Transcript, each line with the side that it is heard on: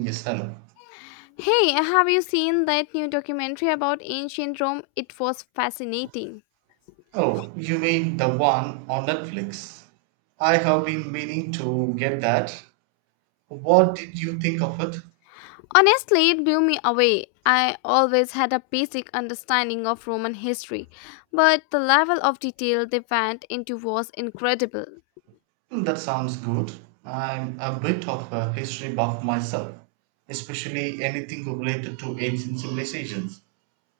right: Yes, hello.
left: Hey, have you seen that new documentary about ancient Rome? It was fascinating.
right: Oh, you mean the one on Netflix? I have been meaning to get that. What did you think of it?
left: Honestly, it blew me away. I always had a basic understanding of Roman history, but the level of detail they went into was incredible.
right: Hmm, that sounds good. I'm a bit of a history buff myself, especially anything related to ancient civilizations.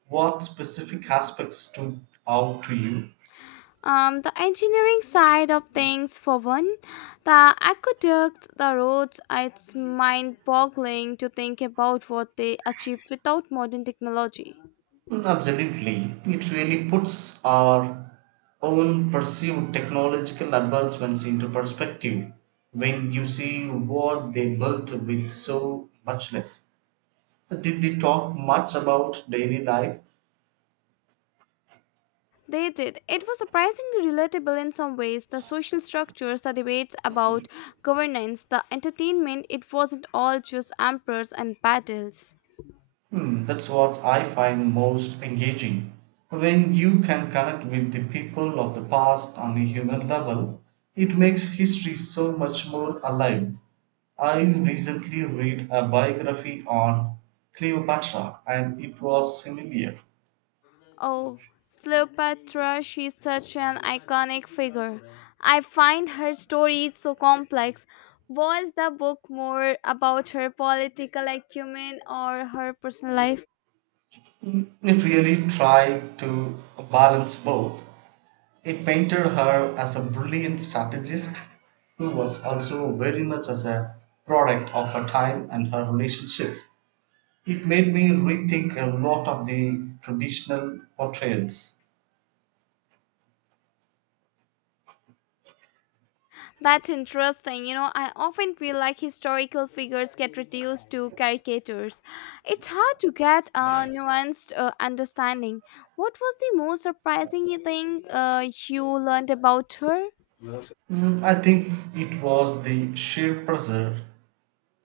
right: What specific aspects stood out to you?
left: The engineering side of things, for one, the aqueducts, the roads, it's mind boggling to think about what they achieved without modern technology.
right: Mm, absolutely. It really puts our own perceived technological advancements into perspective when you see what they built with so much less. Did they talk much about daily life?
left: They did. It was surprisingly relatable in some ways. The social structures, the debates about governance, the entertainment, it wasn't all just emperors and battles.
right: Hmm, that's what I find most engaging. When you can connect with the people of the past on a human level, it makes history so much more alive. I recently read a biography on Cleopatra and it was similar.
left: Oh, Cleopatra, she's such an iconic figure. I find her story so complex. Was the book more about her political acumen or her personal life?
right: It really tried to balance both. It painted her as a brilliant strategist who was also very much as a product of her time and her relationships. It made me rethink a lot of the traditional portrayals.
left: That's interesting. You know, I often feel like historical figures get reduced to caricatures. It's hard to get a nuanced understanding. What was the most surprising you think you learned about her?
right: Mm, I think it was the sheer pressure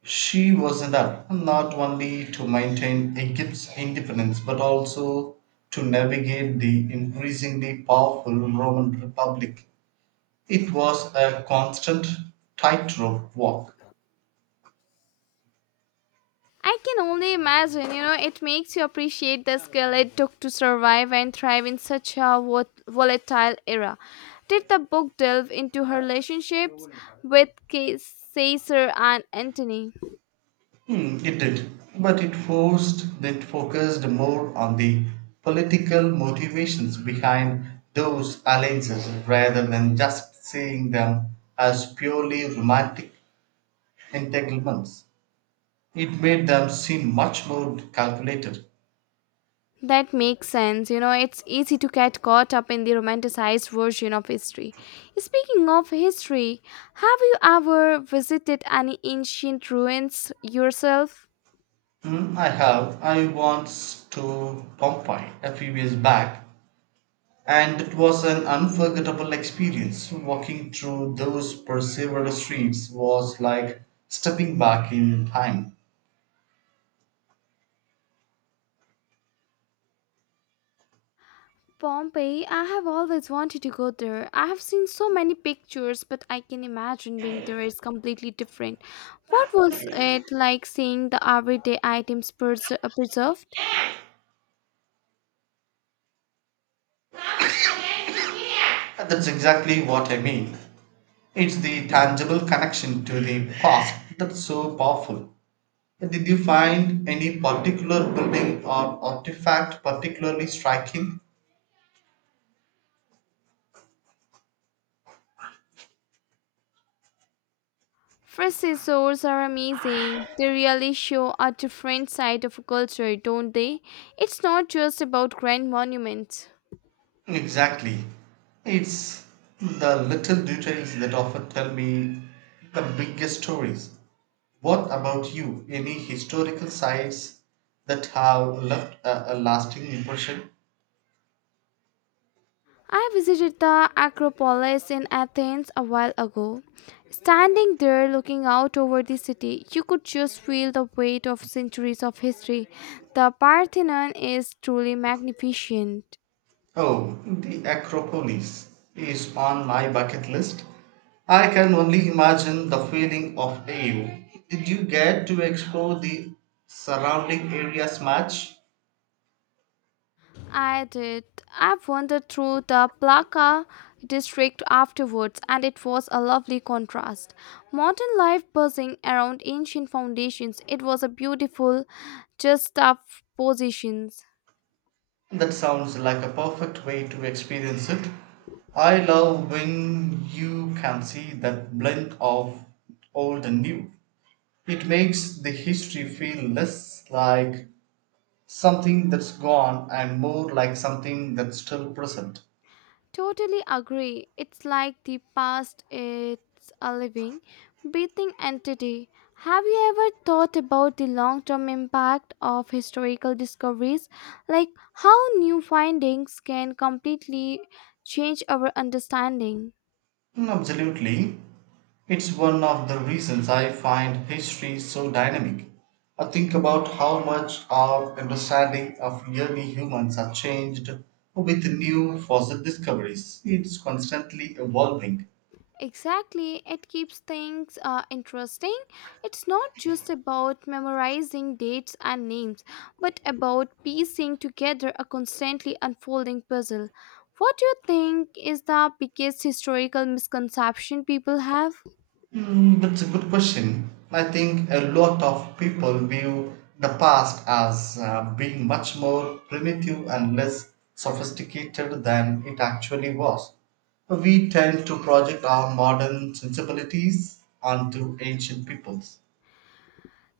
right: she was under, not only to maintain Egypt's independence but also to navigate the increasingly powerful Roman Republic. It was a constant tightrope walk.
left: I can only imagine, you know, it makes you appreciate the skill it took to survive and thrive in such a volatile era. Did the book delve into her relationships with Caesar and Antony?
right: Hmm, it did, but it focused more on the political motivations behind those alliances rather than just seeing them as purely romantic entanglements. It made them seem much more calculated.
left: That makes sense. You know, it's easy to get caught up in the romanticized version of history. Speaking of history, have you ever visited any ancient ruins yourself?
right: Hmm, I have. I once to Pompeii a few years back, and it was an unforgettable experience. Walking through those perseveral streets was like stepping back in time.
left: Pompeii, I have always wanted to go there. I have seen so many pictures, but I can imagine being there is completely different. What was it like seeing the everyday items preserved?
right: And that's exactly what I mean. It's the tangible connection to the past that's so powerful. Did you find any particular building or artifact particularly striking?
left: First resorts are amazing. They really show a different side of a culture, don't they? It's not just about grand monuments.
right: Exactly. It's the little details that often tell me the biggest stories. What about you? Any historical sites that have left a lasting impression?
left: I visited the Acropolis in Athens a while ago. Standing there looking out over the city, you could just feel the weight of centuries of history. The Parthenon is truly magnificent.
right: Oh, the Acropolis is on my bucket list. I can only imagine the feeling of awe. Did you get to explore the surrounding areas much?
left: I did. I wandered through the Plaka district afterwards, and it was a lovely contrast. Modern life buzzing around ancient foundations. It was a beautiful, just up positions.
right: That sounds like a perfect way to experience it. I love when you can see that blend of old and new. It makes the history feel less like something that's gone and more like something that's still present.
left: Totally agree. It's like the past it's a living, breathing entity. Have you ever thought about the long term impact of historical discoveries? Like how new findings can completely change our understanding?
right: Mm, absolutely. It's one of the reasons I find history so dynamic. I think about how much our understanding of early humans are changed with new fossil discoveries. It's constantly evolving.
left: Exactly, it keeps things interesting. It's not just about memorizing dates and names, but about piecing together a constantly unfolding puzzle. What do you think is the biggest historical misconception people have?
right: Mm, that's a good question. I think a lot of people view the past as being much more primitive and less sophisticated than it actually was. We tend to project our modern sensibilities onto ancient peoples.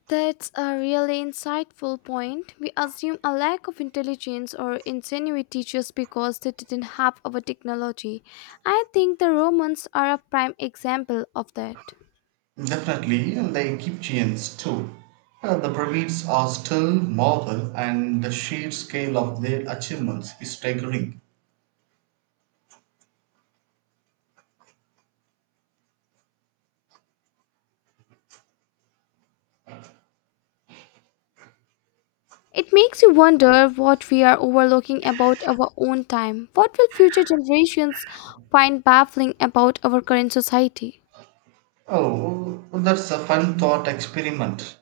left: That's a really insightful point. We assume a lack of intelligence or ingenuity just because they didn't have our technology. I think the Romans are a prime example of that.
right: Definitely, and the Egyptians too. The pyramids are still marvel, and the sheer scale of their achievements is staggering.
left: It makes you wonder what we are overlooking about our own time. What will future generations find baffling about our current society?
right: Oh, well, that's a fun thought experiment.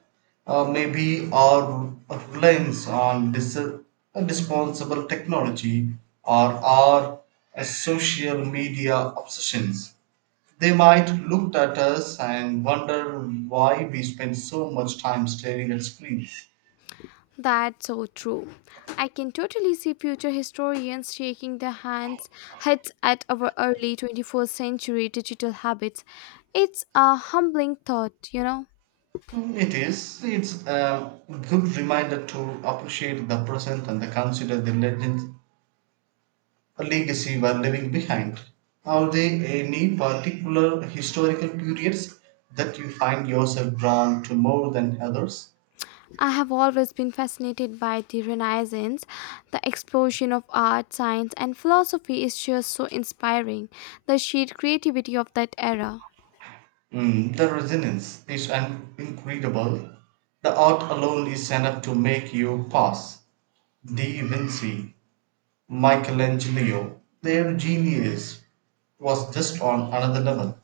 right: Maybe our reliance on disposable technology or our social media obsessions. They might look at us and wonder why we spend so much time staring at screens.
left: That's so true. I can totally see future historians shaking their hands heads at our early 21st century digital habits. It's a humbling thought, you know.
right: Mm, it is. It's a good reminder to appreciate the present and the consider the legends legacy were leaving behind? Are there any particular historical periods that you find yourself drawn to more than others?
left: I have always been fascinated by the Renaissance. The explosion of art, science, and philosophy is just so inspiring. The sheer creativity of that era.
right: Mm, the resonance is incredible. The art alone is enough to make you pause. Da Vinci, Michelangelo, their genius was just on another level.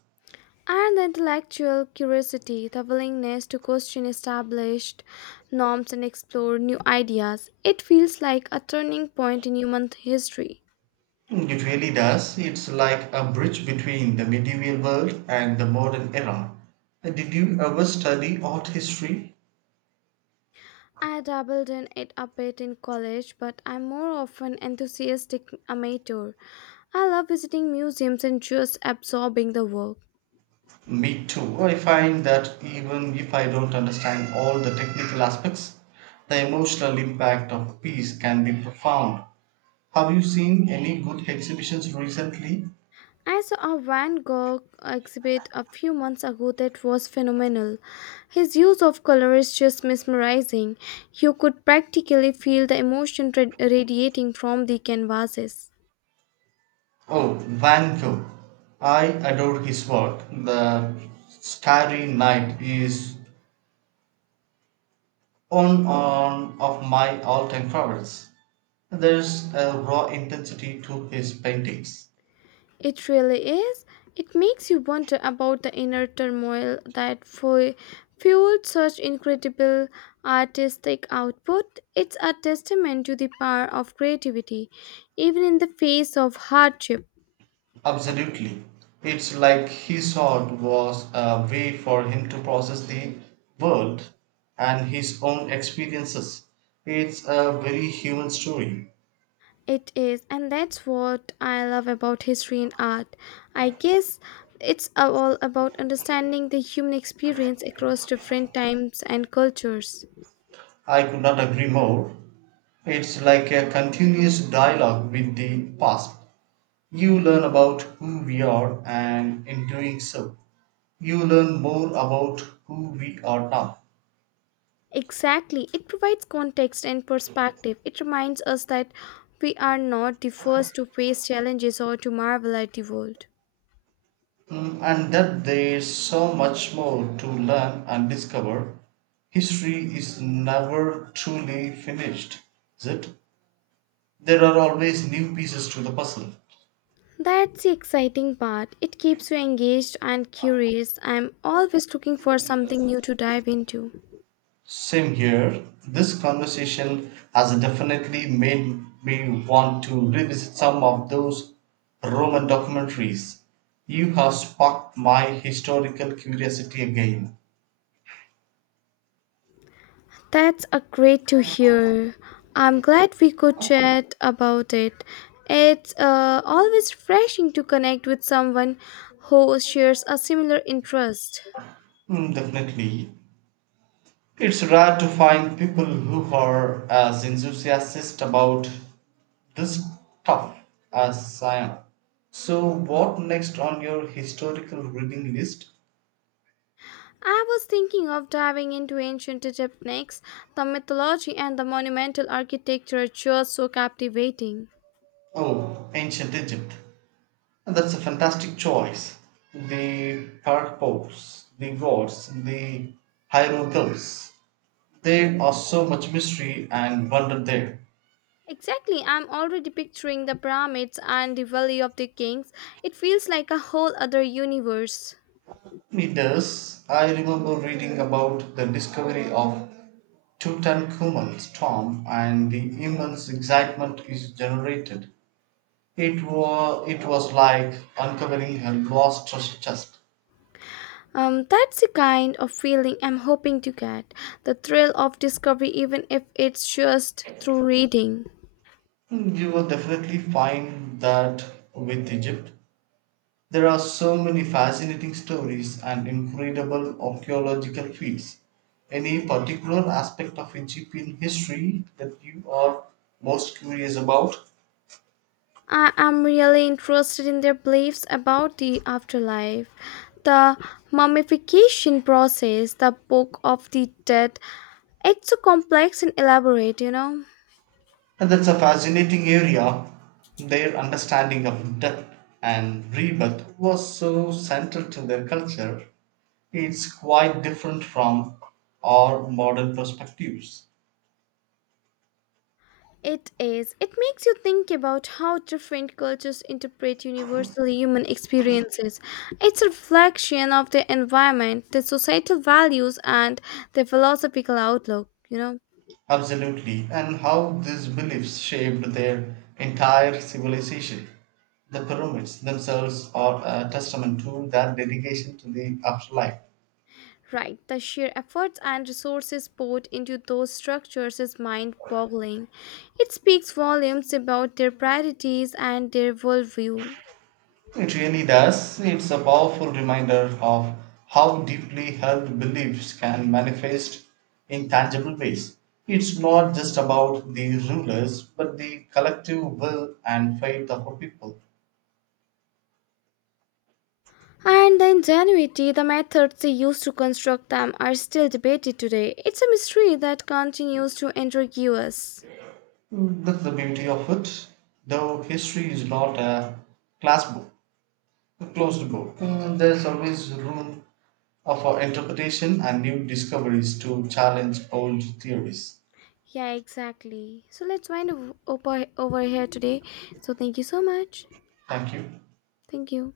left: And the intellectual curiosity, the willingness to question established norms and explore new ideas. It feels like a turning point in human history.
right: Mm, it really does. It's like a bridge between the medieval world and the modern era. Did you ever study art history?
left: I dabbled in it a bit in college, but I'm more of an enthusiastic amateur. I love visiting museums and just absorbing the work.
right: Me too. I find that even if I don't understand all the technical aspects, the emotional impact of a piece can be profound. Have you seen any good exhibitions recently?
left: I saw a Van Gogh exhibit a few months ago that was phenomenal. His use of color is just mesmerizing. You could practically feel the emotion radiating from the canvases.
right: Oh, Van Gogh. I adore his work. The Starry Night is one on of my all-time favorites. There's a raw intensity to his paintings.
left: It really is. It makes you wonder about the inner turmoil that fueled such incredible artistic output. It's a testament to the power of creativity, even in the face of hardship.
right: Absolutely. It's like his art was a way for him to process the world and his own experiences. It's a very human story.
left: It is, and that's what I love about history and art. I guess it's all about understanding the human experience across different times and cultures.
right: I could not agree more. It's like a continuous dialogue with the past. You learn about who we are, and in doing so, you learn more about who we are now.
left: Exactly, it provides context and perspective. It reminds us that we are not the first to face challenges or to marvel at the world.
right: Mm, and that there's so much more to learn and discover. History is never truly finished, is it? There are always new pieces to the puzzle.
left: That's the exciting part. It keeps you engaged and curious. I'm always looking for something new to dive into.
right: Same here. This conversation has definitely made me want to revisit some of those Roman documentaries. You have sparked my historical curiosity again.
left: That's a great to hear. I'm glad we could chat about it. It's always refreshing to connect with someone who shares a similar interest.
right: Mm, definitely. It's rare to find people who are as enthusiastic about this stuff as I am. So, what next on your historical reading list?
left: I was thinking of diving into ancient Egypt next. The mythology and the monumental architecture are just so captivating.
right: Oh, Ancient Egypt. That's a fantastic choice. The Parpos, the gods, the hieroglyphs. There are so much mystery and wonder there.
left: Exactly, I'm already picturing the pyramids and the Valley of the Kings. It feels like a whole other universe.
right: It does. I remember reading about the discovery of Tutankhamun's tomb and the immense excitement it generated. It was like uncovering a lost treasure chest.
left: That's the kind of feeling I'm hoping to get the thrill of discovery, even if it's just through reading.
right: You will definitely find that with Egypt. There are so many fascinating stories and incredible archaeological feats. Any particular aspect of Egyptian history that you are most curious about?
left: I am really interested in their beliefs about the afterlife, the mummification process, the book of the dead. It's so complex and elaborate, you know.
right: And that's a fascinating area. Their understanding of death and rebirth was so central to their culture. It's quite different from our modern perspectives.
left: It is. It makes you think about how different cultures interpret universally human experiences. It's a reflection of their environment, their societal values, and their philosophical outlook, you know?
right: Absolutely. And how these beliefs shaped their entire civilization. The pyramids themselves are a testament to their dedication to the afterlife.
left: Right, the sheer efforts and resources poured into those structures is mind boggling. It speaks volumes about their priorities and their worldview.
right: It really does. It's a powerful reminder of how deeply held beliefs can manifest in tangible ways. It's not just about the rulers, but the collective will and faith of a people.
left: And the ingenuity, the methods they used to construct them are still debated today. It's a mystery that continues to intrigue us.
right: Mm, that's the beauty of it. Though history is not class book, a closed book, mm, there's always room for interpretation and new discoveries to challenge old theories.
left: Yeah, exactly. So let's wind up over here today. So thank you so much.
right: Thank you.
left: Thank you.